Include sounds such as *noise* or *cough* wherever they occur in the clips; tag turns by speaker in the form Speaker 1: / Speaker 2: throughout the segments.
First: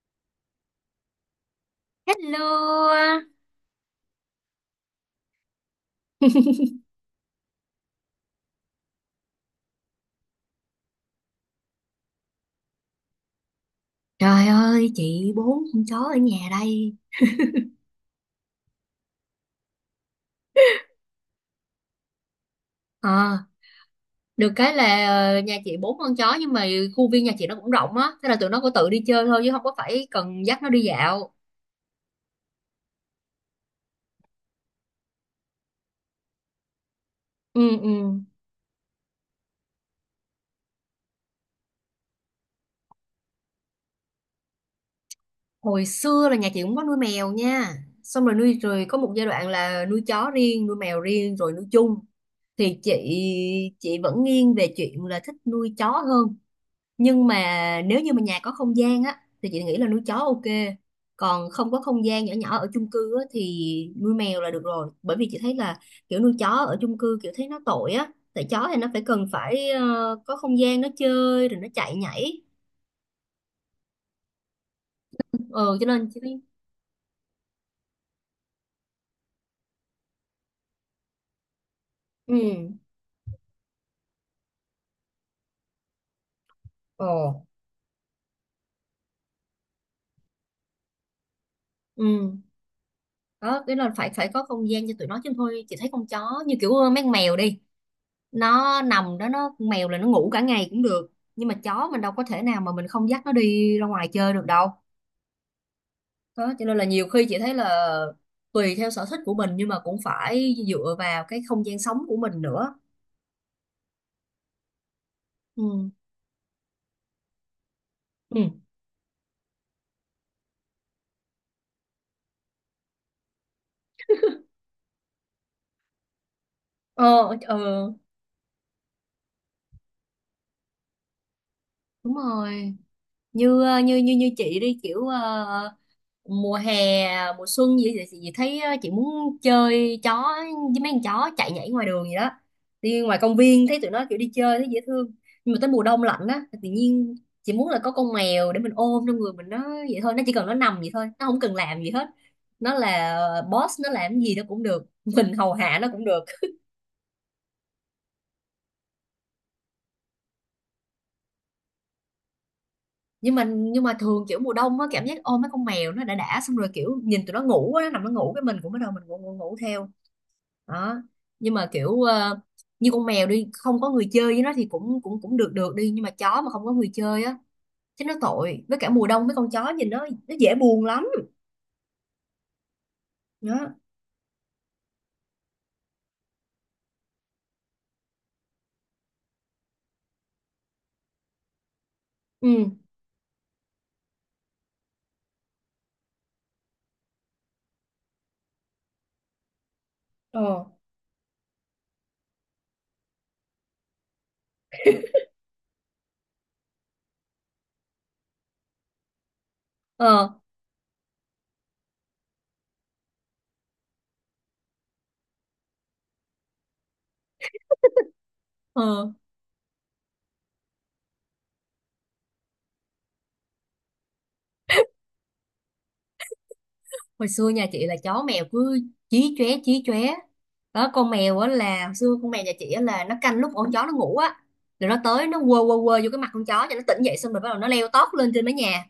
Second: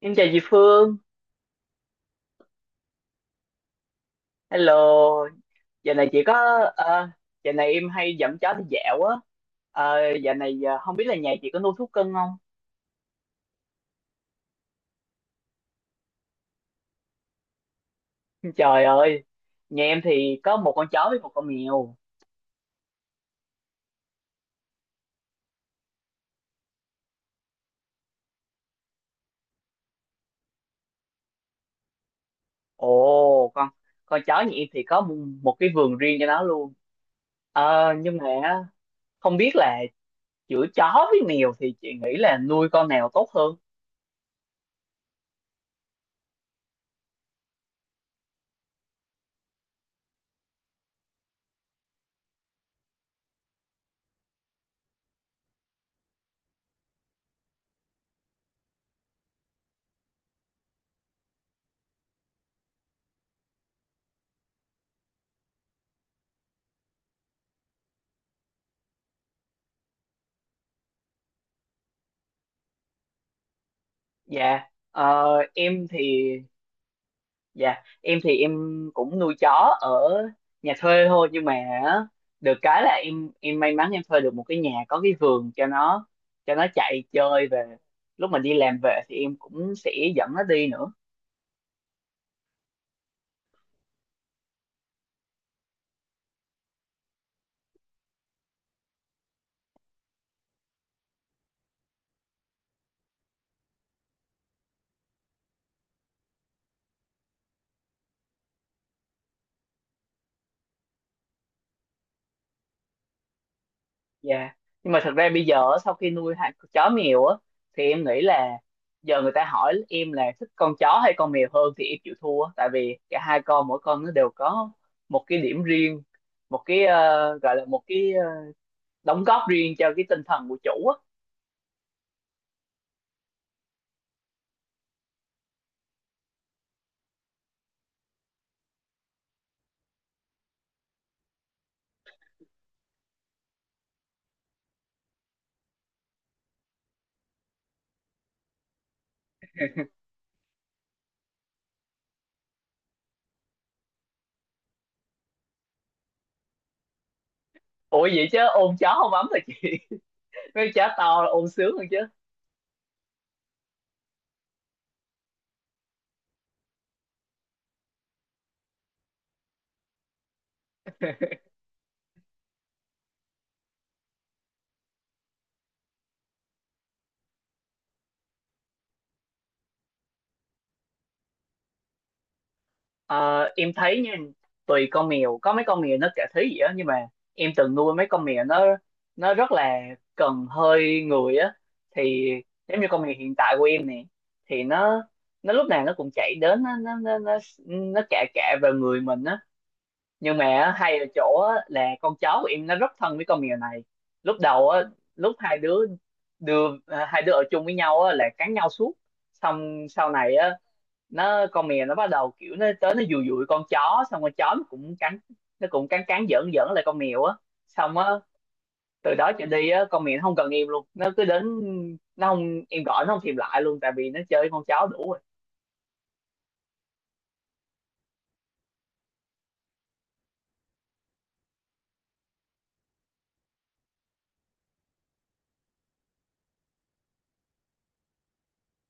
Speaker 1: Em chào chị Phương,
Speaker 2: Hello.
Speaker 1: hello. Giờ này chị có, ờ, giờ này em hay dẫn chó đi dạo á. Ờ, giờ này không biết là nhà chị có nuôi thú cưng không?
Speaker 2: Trời ơi, chị bốn con chó ở nhà đây.
Speaker 1: *laughs* Trời ơi, nhà em thì có một con chó với một con mèo.
Speaker 2: Ờ, được cái là nhà chị bốn con chó, nhưng mà khu viên nhà chị nó cũng rộng á, thế là tụi nó có tự đi chơi thôi chứ không có phải cần dắt nó đi dạo.
Speaker 1: Ồ, con chó nhà em thì có một cái vườn riêng cho nó luôn.
Speaker 2: Ừ,
Speaker 1: Nhưng
Speaker 2: ừ.
Speaker 1: mà không biết là giữa chó với mèo thì chị nghĩ là nuôi con nào tốt hơn?
Speaker 2: Hồi xưa là nhà chị cũng có nuôi mèo nha. Xong rồi nuôi rồi có một giai đoạn là nuôi chó riêng, nuôi mèo riêng rồi nuôi chung. Thì chị vẫn nghiêng về chuyện là thích nuôi chó hơn. Nhưng mà nếu như mà nhà có không gian á thì chị nghĩ là nuôi chó OK, còn không có không gian, nhỏ nhỏ ở chung cư á, thì nuôi mèo là được rồi, bởi vì chị thấy là kiểu nuôi chó ở chung cư kiểu thấy nó tội á, tại chó thì nó phải cần phải có không gian nó chơi rồi nó chạy nhảy.
Speaker 1: Dạ, ờ,
Speaker 2: ừ
Speaker 1: em
Speaker 2: cho
Speaker 1: thì
Speaker 2: nên chị thấy.
Speaker 1: Dạ, em thì em cũng nuôi chó ở nhà thuê thôi nhưng mà á, được
Speaker 2: Ừ.
Speaker 1: cái là em may mắn em thuê được một cái nhà có cái vườn cho nó, cho nó chạy
Speaker 2: Ồ.
Speaker 1: chơi về lúc mà đi làm về thì em cũng sẽ dẫn nó đi nữa.
Speaker 2: Ừ. Đó, cái là phải phải có không gian cho tụi nó chứ, thôi chị thấy con chó như kiểu mấy con mèo đi, nó nằm đó, nó, con mèo là nó ngủ cả ngày cũng được, nhưng mà chó mình đâu có thể nào mà mình không dắt nó đi ra ngoài chơi được đâu. Đó, cho nên là nhiều khi chị thấy là tùy theo sở thích của mình, nhưng mà cũng phải dựa vào cái không gian sống của mình nữa.
Speaker 1: Dạ. Nhưng mà thật ra bây giờ á,
Speaker 2: Ừ.
Speaker 1: sau khi nuôi hai con chó mèo á thì em nghĩ
Speaker 2: Ừ.
Speaker 1: là giờ người ta hỏi em là thích con chó hay con mèo hơn thì em chịu thua tại vì cả hai con, mỗi con nó đều có một cái điểm riêng, một cái,
Speaker 2: Ờ.
Speaker 1: gọi là một
Speaker 2: ờ,
Speaker 1: cái, đóng góp riêng cho cái tinh thần của chủ á.
Speaker 2: đúng rồi. Như như chị đi kiểu mùa hè, mùa xuân gì thì chị thấy chị muốn chơi chó, với mấy con chó chạy nhảy ngoài đường gì đó, đi ngoài công viên thấy tụi nó kiểu đi chơi thấy dễ thương. Nhưng mà tới mùa đông lạnh á, tự nhiên chị muốn là có con mèo để mình ôm trong người mình. Nó vậy thôi, nó chỉ cần nó nằm vậy thôi, nó không cần làm gì hết. Nó là boss, nó làm gì nó cũng được, *laughs* mình hầu hạ nó cũng được.
Speaker 1: Ủa vậy chứ ôm chó không ấm hả chị? *laughs* Mấy con chó to là ôm sướng hơn chứ.
Speaker 2: Nhưng mà thường kiểu mùa đông á, cảm giác ôm mấy con mèo nó đã, xong rồi kiểu nhìn tụi nó ngủ á, nó nằm nó ngủ cái mình cũng bắt đầu mình ngủ ngủ, ngủ theo. Đó. Nhưng mà kiểu như con mèo đi không có người chơi với nó thì cũng cũng cũng được được đi, nhưng mà chó mà không có người chơi á chứ nó tội, với cả mùa đông mấy con chó nhìn nó dễ buồn lắm.
Speaker 1: Ờ, em
Speaker 2: Đó.
Speaker 1: thấy nha, tùy con mèo, có mấy con mèo nó cả thế gì á, nhưng mà em từng nuôi mấy con mèo nó rất là cần hơi người á. Thì
Speaker 2: Ừ.
Speaker 1: giống như con mèo hiện tại của em nè, thì nó lúc nào nó cũng chạy đến nó cạ cạ vào người mình á. Nhưng mà
Speaker 2: Ờ.
Speaker 1: á, hay ở chỗ á, là con chó của em nó rất thân với con mèo này. Lúc đầu á lúc hai đứa, hai đứa ở chung với nhau á là cắn nhau suốt. Xong sau
Speaker 2: Ờ.
Speaker 1: này á con mèo nó bắt đầu kiểu nó tới nó dụi dụi con chó, xong con chó nó cũng cắn, nó cũng cắn cắn giỡn giỡn lại con mèo á. Xong á
Speaker 2: Ờ.
Speaker 1: từ đó trở đi á con mèo nó không cần em luôn, nó cứ đến, nó không, em gọi nó không thèm lại luôn tại vì nó chơi với con chó đủ rồi.
Speaker 2: Hồi xưa nhà chị là chó mèo cứ chí chóe chí chóe. Đó, con mèo á, là hồi xưa con mèo nhà chị á, là nó canh lúc con chó nó ngủ á, rồi nó tới nó quơ quơ quơ vô cái mặt con chó cho nó tỉnh dậy, xong rồi bắt đầu nó leo tót lên trên mái nhà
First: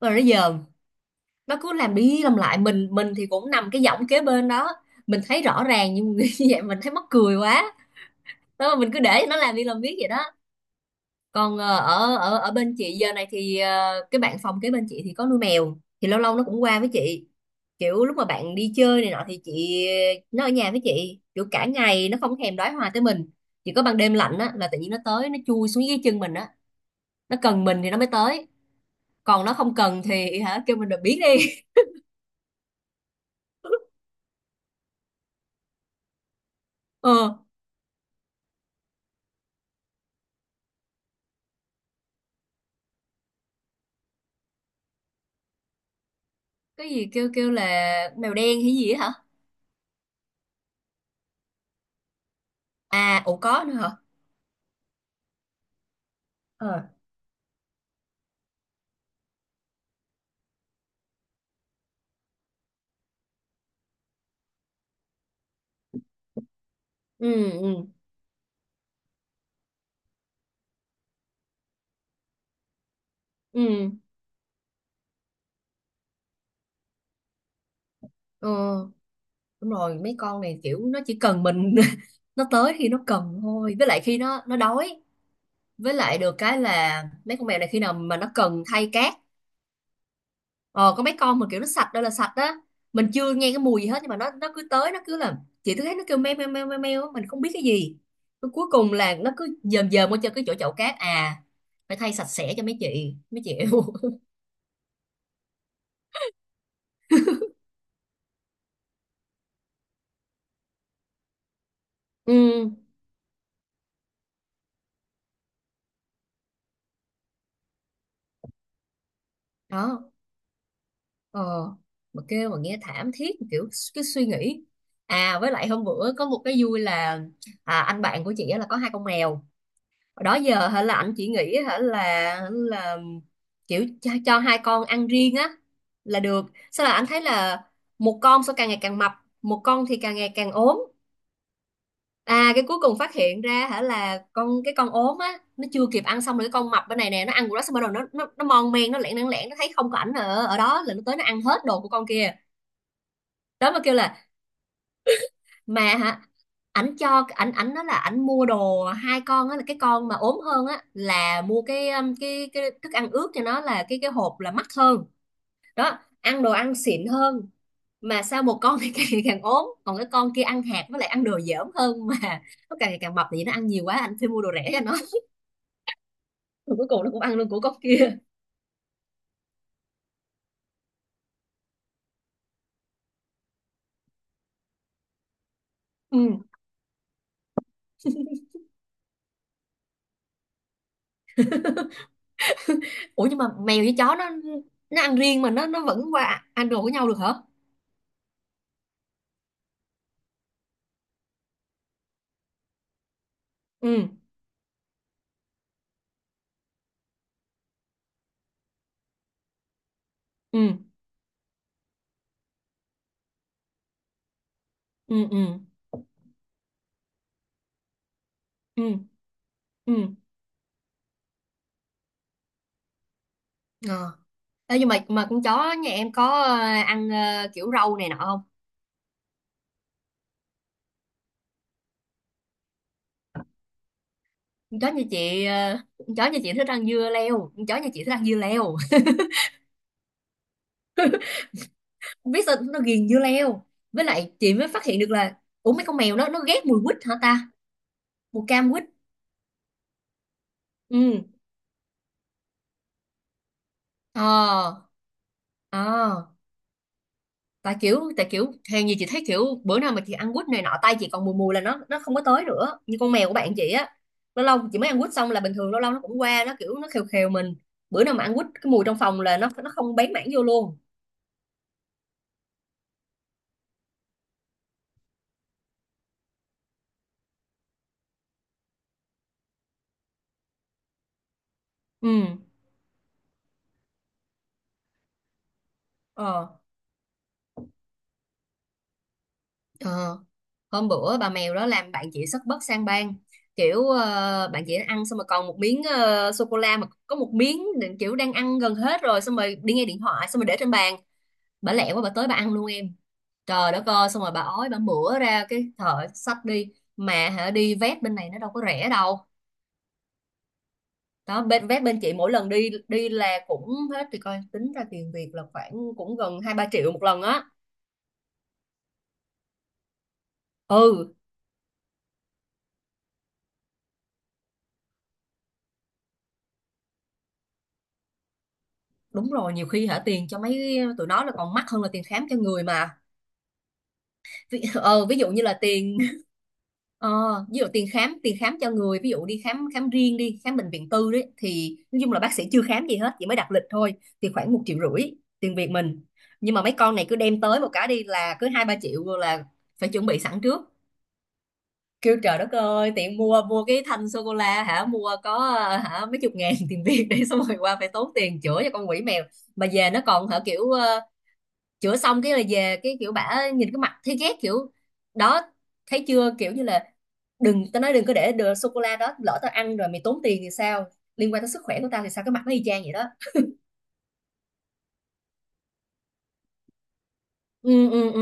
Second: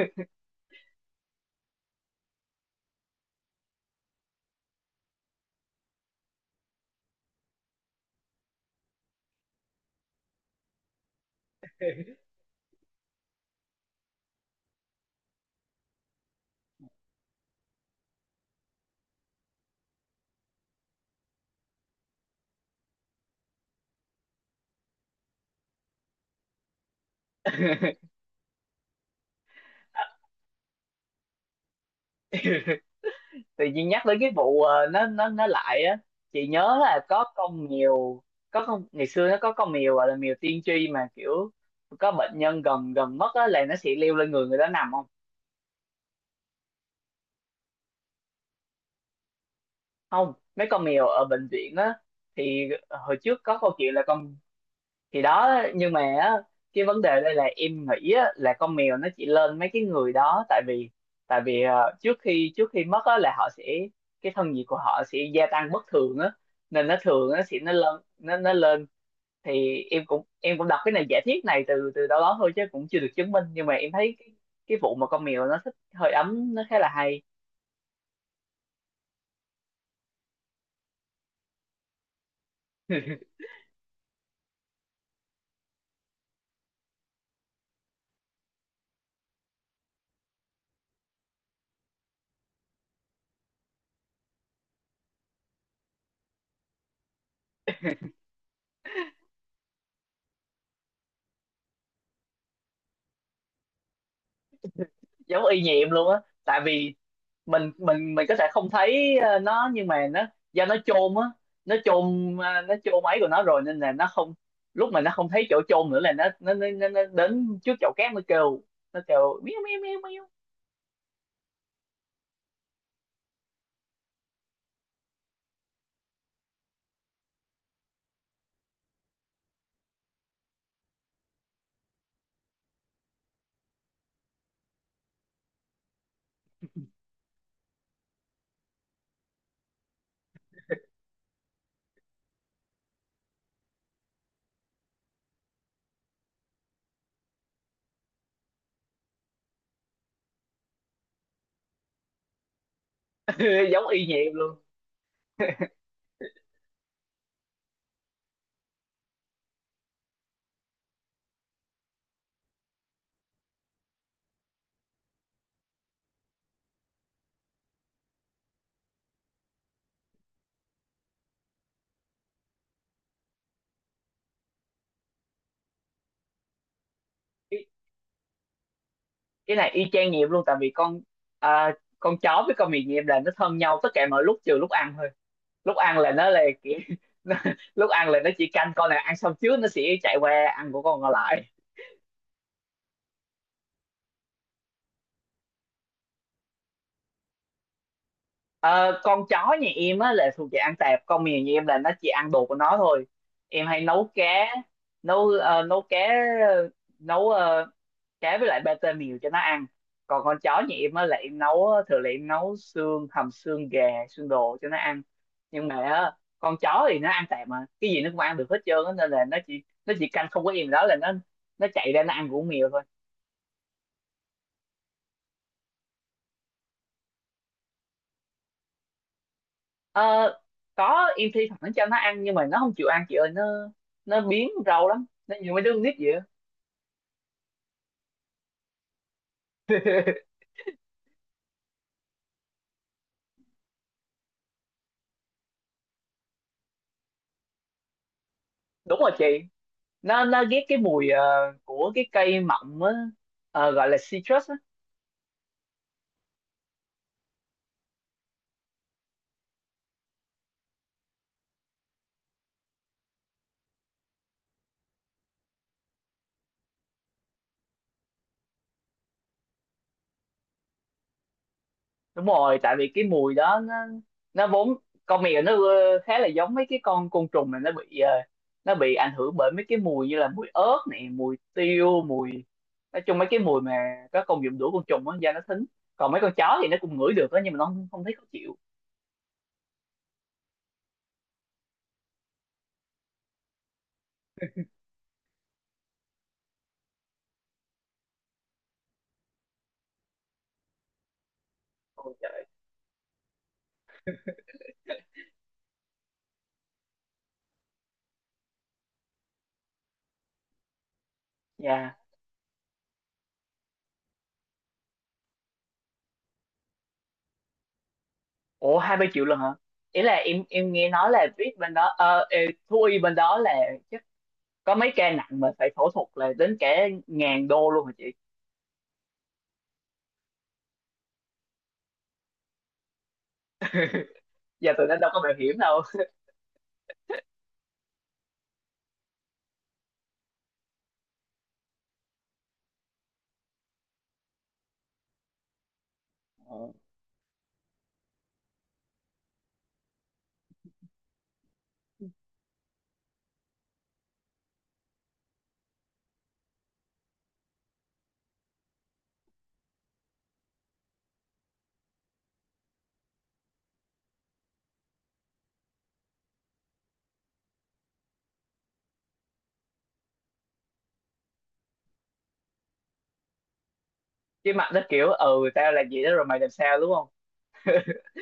Speaker 2: rồi nó dòm. Nó cứ làm đi làm lại, mình thì cũng nằm cái giọng kế bên đó, mình thấy rõ ràng nhưng *laughs* như vậy mình thấy mắc cười quá. Đó, mà mình cứ để nó làm đi làm, biết vậy đó. Còn ờ, ở ở ở bên chị giờ này thì cái bạn phòng kế bên chị thì có nuôi mèo, thì lâu lâu nó cũng qua với chị. Kiểu lúc mà bạn đi chơi này nọ thì chị, nó ở nhà với chị kiểu cả ngày, nó không thèm đói hoài tới mình. Chỉ có ban đêm lạnh á là tự nhiên nó tới nó chui xuống dưới chân mình á. Nó cần mình thì nó mới
Speaker 1: *laughs*
Speaker 2: tới, còn nó không cần thì hả, kêu mình là biến đi.
Speaker 1: Tự
Speaker 2: *laughs*
Speaker 1: nhiên nhắc tới cái vụ nó lại á chị nhớ là có
Speaker 2: ờ
Speaker 1: con mèo, có con ngày xưa nó có con mèo gọi là mèo tiên tri mà kiểu có bệnh nhân gần gần mất á là nó sẽ leo lên người người đó nằm không.
Speaker 2: cái gì kêu kêu là mèo đen hay gì á hả?
Speaker 1: Không, mấy con mèo ở bệnh viện á thì hồi
Speaker 2: À, ủa
Speaker 1: trước có
Speaker 2: có
Speaker 1: câu
Speaker 2: nữa hả?
Speaker 1: chuyện là con thì đó. Nhưng mà á,
Speaker 2: Ờ.
Speaker 1: cái vấn đề đây là em nghĩ á, là con mèo nó chỉ lên mấy cái người đó tại vì trước khi mất á, là họ sẽ, cái thân nhiệt của họ sẽ gia tăng bất thường á, nên nó thường nó
Speaker 2: Ừ,
Speaker 1: sẽ nó
Speaker 2: ừ,
Speaker 1: lên nó lên. Thì em cũng đọc cái này giả thiết này từ từ đâu đó thôi chứ cũng chưa được chứng minh, nhưng mà
Speaker 2: ừ.
Speaker 1: em thấy cái vụ mà con mèo nó thích hơi ấm nó khá là hay.
Speaker 2: Ờ, đúng rồi, mấy con này kiểu nó chỉ cần mình *laughs* nó tới khi nó cần thôi, với lại khi nó đói. Với lại được cái là mấy con mèo này, khi nào mà nó cần thay cát, ờ có mấy con mà kiểu nó sạch đây là sạch á, mình chưa nghe cái mùi gì hết nhưng mà nó cứ tới nó cứ là, chị cứ thấy nó kêu meo meo meo meo meo á, mình không biết cái gì. Rồi cuối cùng là nó cứ dờm dờm qua cho cái chỗ chậu cát, à phải thay sạch sẽ cho mấy chị mấy chị. *laughs*
Speaker 1: Giống y như em luôn á tại vì mình có thể không thấy nó, nhưng mà nó do nó chôn á, nó chôn
Speaker 2: Ừ.
Speaker 1: nó chôn ấy của nó rồi nên là nó không, lúc mà nó không thấy chỗ chôn nữa là nó đến trước chậu cát nó kêu, nó kêu miêu miêu miêu
Speaker 2: Đó.
Speaker 1: miêu.
Speaker 2: Ờ. Mà kêu mà nghe thảm thiết kiểu cái suy nghĩ. À với lại hôm bữa có một cái vui là, à, anh bạn của chị á là có hai con mèo. Hồi đó giờ hả, là anh chỉ nghĩ hả là kiểu cho hai con ăn riêng á là được, sao là anh thấy là một con sao càng ngày càng mập, một con thì càng ngày càng ốm. À, cái cuối cùng phát hiện ra hả là con, cái con ốm á nó chưa kịp ăn, xong rồi cái con mập bên này nè nó ăn của nó xong, bắt đầu nó nó mon men, nó lẻn lẻn lẻn, nó thấy không có ảnh ở ở đó là nó tới nó ăn hết đồ của con kia.
Speaker 1: *laughs*
Speaker 2: Đó mà
Speaker 1: Giống
Speaker 2: kêu
Speaker 1: y như
Speaker 2: là,
Speaker 1: em luôn.
Speaker 2: mà hả, ảnh cho, ảnh ảnh nó, là ảnh mua đồ hai con á, là cái con mà ốm hơn á là mua cái thức ăn ướt cho nó, là cái hộp là mắc hơn. Đó, ăn đồ ăn xịn hơn. Mà sao một con thì *laughs* càng ngày càng ốm, còn cái con kia ăn hạt với lại ăn đồ dởm hơn mà nó càng ngày càng mập. Thì nó ăn nhiều quá, anh phải mua đồ rẻ cho nó, rồi cuối cùng nó cũng ăn luôn của
Speaker 1: cái,
Speaker 2: con kia.
Speaker 1: cái này y chang như em luôn tại vì con, à, con chó với con mèo như em là nó thân nhau tất cả mọi lúc trừ lúc ăn thôi. Lúc ăn là
Speaker 2: Ừ.
Speaker 1: nó là kiểu, *laughs* nó, lúc ăn là nó chỉ canh con này ăn xong trước nó sẽ chạy qua ăn của con còn lại.
Speaker 2: Ủa nhưng mà mèo với chó nó ăn riêng mà nó vẫn qua ăn đồ của nhau được hả?
Speaker 1: Ờ, con chó nhà em á là thuộc về ăn tạp, con mèo nhà em là nó chỉ ăn đồ của nó thôi. Em hay
Speaker 2: Ừ,
Speaker 1: nấu cá, nấu nấu cá, ờ, nấu cá với lại pate mèo cho nó ăn. Còn con
Speaker 2: ừ,
Speaker 1: chó nhà em á là em nấu, thường là em nấu xương hầm xương gà xương đồ cho nó ăn.
Speaker 2: ừ, ừ,
Speaker 1: Nhưng mà á, con chó thì nó ăn tạp mà cái gì nó cũng ăn được hết trơn
Speaker 2: ừ,
Speaker 1: á, nên là nó chỉ nó
Speaker 2: ừ.
Speaker 1: chỉ canh không có em đó là nó chạy ra nó ăn của con mèo thôi.
Speaker 2: À. Ê, nhưng mà con chó nhà em có ăn kiểu rau này nọ không?
Speaker 1: Ờ, có, em thi thoảng cho nó ăn nhưng mà nó không chịu ăn chị ơi, nó biếng
Speaker 2: con
Speaker 1: rau
Speaker 2: chó nhà
Speaker 1: lắm, nó
Speaker 2: chị
Speaker 1: như mấy đứa
Speaker 2: ờ,
Speaker 1: con nít vậy
Speaker 2: con
Speaker 1: á.
Speaker 2: chó nhà chị thích ăn dưa leo, con chó nhà chị thích ăn dưa leo. *laughs*
Speaker 1: *laughs*
Speaker 2: Không biết sao nó ghiền dưa leo. Với lại chị mới phát hiện được là, ủa mấy con mèo nó ghét mùi quýt hả ta, mùi cam quýt.
Speaker 1: Đúng rồi chị, nó ghét cái mùi
Speaker 2: Ừ.
Speaker 1: của cái cây mọng á. Ờ, gọi là citrus á.
Speaker 2: Ờ. Ờ. Tại kiểu hèn gì chị thấy kiểu bữa nào mà chị ăn quýt này nọ tay chị còn mùi mùi là nó không có tới nữa, như con mèo của bạn chị á, lâu lâu chị mới ăn quýt xong là bình thường, lâu lâu nó cũng qua, nó kiểu nó khều khều mình. Bữa nào mà ăn quýt, cái mùi trong phòng là nó không bén mảng vô luôn.
Speaker 1: Đúng rồi tại vì cái mùi đó nó vốn, con mèo nó khá là giống mấy cái con côn trùng mà nó bị nó bị ảnh hưởng bởi mấy cái mùi như là mùi ớt này, mùi tiêu,
Speaker 2: Ừ.
Speaker 1: mùi, nói chung mấy cái mùi mà có công dụng đuổi côn trùng á da nó thính. Còn mấy con chó
Speaker 2: Ờ.
Speaker 1: thì nó cũng ngửi được á nhưng mà nó không, không thấy khó chịu.
Speaker 2: Ờ. Hôm bữa bà mèo đó làm bạn chị sất bất sang bang. Kiểu bạn chị ăn xong rồi còn một miếng sô cô la, mà có một miếng, kiểu đang ăn gần hết rồi, xong rồi đi nghe điện thoại, xong rồi để trên bàn, bà lẹ quá bà
Speaker 1: Ôi
Speaker 2: tới bà
Speaker 1: trời.
Speaker 2: ăn luôn em. Trời đất ơi, xong rồi bà ói bà mửa ra cái thợ xách đi, mà hả đi vét bên này nó đâu có rẻ đâu. Đó, bên vét
Speaker 1: Dạ.
Speaker 2: bên chị mỗi lần đi đi là cũng hết, thì coi tính ra tiền Việt là khoảng cũng gần hai ba triệu một lần á.
Speaker 1: Ủa 20 triệu lần hả? Ý là em nghe nói
Speaker 2: Ừ.
Speaker 1: là VIP bên đó thú y bên đó là chắc có mấy ca nặng mà phải phẫu thuật là đến cả ngàn đô luôn hả chị?
Speaker 2: Đúng rồi, nhiều khi hả tiền cho mấy tụi nó là còn mắc hơn là tiền khám cho người mà.
Speaker 1: *laughs* Giờ tụi nó đâu
Speaker 2: Ví
Speaker 1: có
Speaker 2: dụ
Speaker 1: bảo
Speaker 2: như là
Speaker 1: hiểm đâu.
Speaker 2: tiền. Ờ, Ví dụ tiền khám cho người, ví dụ đi khám khám riêng, đi khám bệnh viện tư đấy, thì nói chung là bác sĩ chưa khám gì hết, chỉ mới đặt lịch thôi thì khoảng một triệu rưỡi tiền Việt mình. Nhưng
Speaker 1: Ờ.
Speaker 2: mà mấy con này cứ đem tới một cái đi là cứ hai ba triệu rồi, là phải chuẩn bị sẵn trước. Kêu trời đất ơi, tiện mua mua cái thanh sô cô la hả, mua có hả mấy chục ngàn *laughs* tiền Việt, để xong rồi qua phải tốn tiền chữa cho con quỷ mèo. Mà về nó còn hả, kiểu chữa xong cái là về, cái kiểu bả nhìn cái mặt thấy ghét kiểu. Đó, thấy chưa, kiểu như là, đừng, tao nói đừng có để đồ sô cô la đó, lỡ tao ăn rồi mày tốn tiền thì sao, liên quan tới sức khỏe của tao thì sao, cái mặt nó y chang vậy đó.
Speaker 1: Chứ mặt nó kiểu ừ tao làm gì đó rồi mày làm sao đúng không?
Speaker 2: Ừ, ừ, ừ.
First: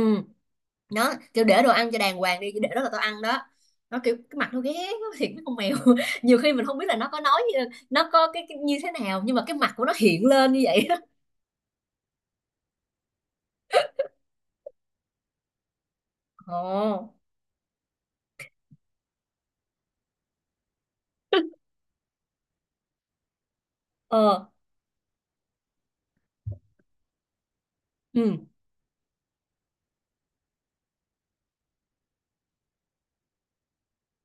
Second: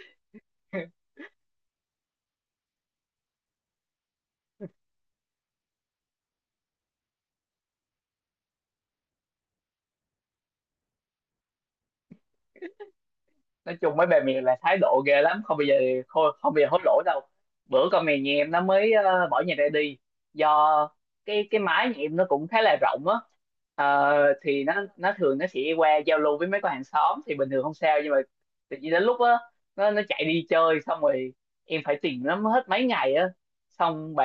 Speaker 2: Nó kiểu, để đồ ăn cho đàng hoàng đi, chứ để đó là tao ăn đó. Nó kiểu cái mặt nó ghét nó thiệt, nó con mèo, *laughs* nhiều khi mình không biết là nó có nói, nó có cái như thế nào, nhưng mà cái mặt của nó hiện lên như vậy đó.
Speaker 1: Nói chung mấy bà mày là thái độ ghê lắm, không bao giờ, không bao giờ hối lỗi
Speaker 2: Ồ.
Speaker 1: đâu. Bữa con mèo nhà em nó mới bỏ nhà ra đi do cái mái nhà em nó cũng khá là rộng á. Ờ,
Speaker 2: Ờ.
Speaker 1: thì nó thường nó sẽ qua giao lưu với mấy con hàng xóm thì bình thường không sao nhưng mà
Speaker 2: Ừ.
Speaker 1: tự nhiên đến lúc á nó chạy đi chơi, xong rồi em phải tìm nó hết mấy ngày á, xong bả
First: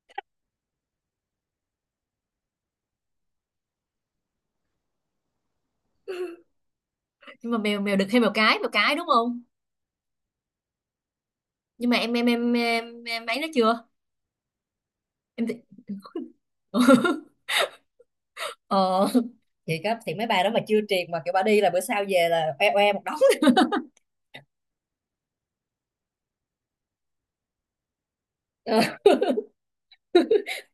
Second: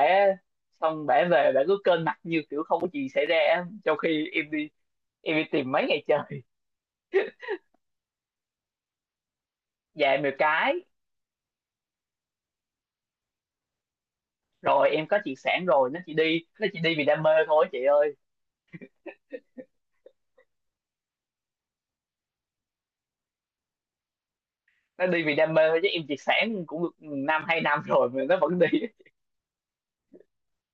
Speaker 1: xong bả về bả cứ kênh mặt như kiểu không có gì xảy ra á, trong khi em đi tìm mấy ngày trời.
Speaker 2: Nhưng mà mèo mèo đực hay mèo cái, mèo cái đúng không?
Speaker 1: Dạ mèo cái.
Speaker 2: Nhưng mà em ấy nó chưa.
Speaker 1: Rồi em có triệt
Speaker 2: Em thì.
Speaker 1: sản rồi, nó chỉ
Speaker 2: *laughs*
Speaker 1: đi nó chỉ đi vì đam mê thôi chị ơi.
Speaker 2: Ờ. Thì cấp thì mấy bài đó mà chưa triệt mà kiểu bà đi là bữa sau về là oe oe một đống. *laughs*
Speaker 1: Nó đi vì đam mê thôi chứ em triệt sản cũng được năm 2 năm rồi mà nó vẫn đi.
Speaker 2: Ờ.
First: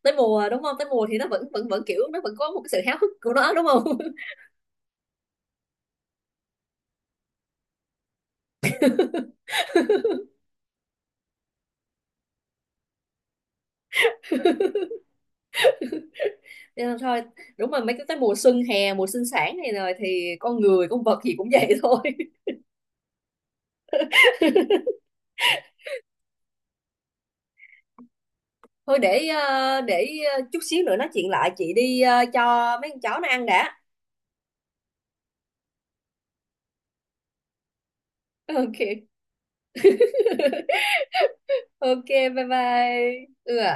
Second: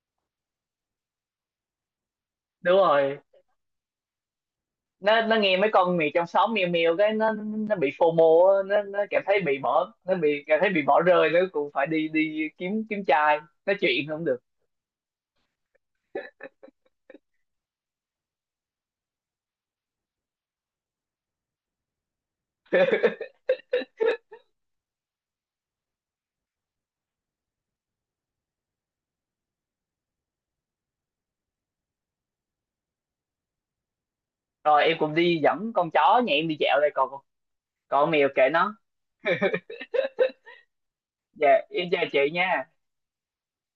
Speaker 2: Tới mùa đúng không, tới mùa thì nó vẫn vẫn vẫn kiểu nó vẫn có một cái
Speaker 1: Đúng
Speaker 2: sự háo hức
Speaker 1: rồi,
Speaker 2: của nó đúng không? *laughs*
Speaker 1: nó nghe mấy con mèo trong xóm meo meo cái nó bị FOMO á, nó cảm thấy bị bỏ, nó bị cảm thấy bị bỏ rơi, nó cũng phải đi, đi kiếm kiếm trai nói chuyện không được.
Speaker 2: Nên là thôi. Đúng rồi, mấy cái tới mùa xuân hè, mùa sinh sản này rồi thì con người con vật gì cũng vậy thôi. *laughs* Thôi để chút xíu nữa nói chuyện lại, chị đi cho mấy con chó nó ăn đã.
Speaker 1: Rồi em cũng đi dẫn con chó nhà em đi dạo đây, còn, còn con mèo
Speaker 2: *laughs*
Speaker 1: kệ nó.
Speaker 2: OK.
Speaker 1: Dạ em chào
Speaker 2: OK.
Speaker 1: chị
Speaker 2: Bye
Speaker 1: nha.
Speaker 2: bye. Ừ ạ.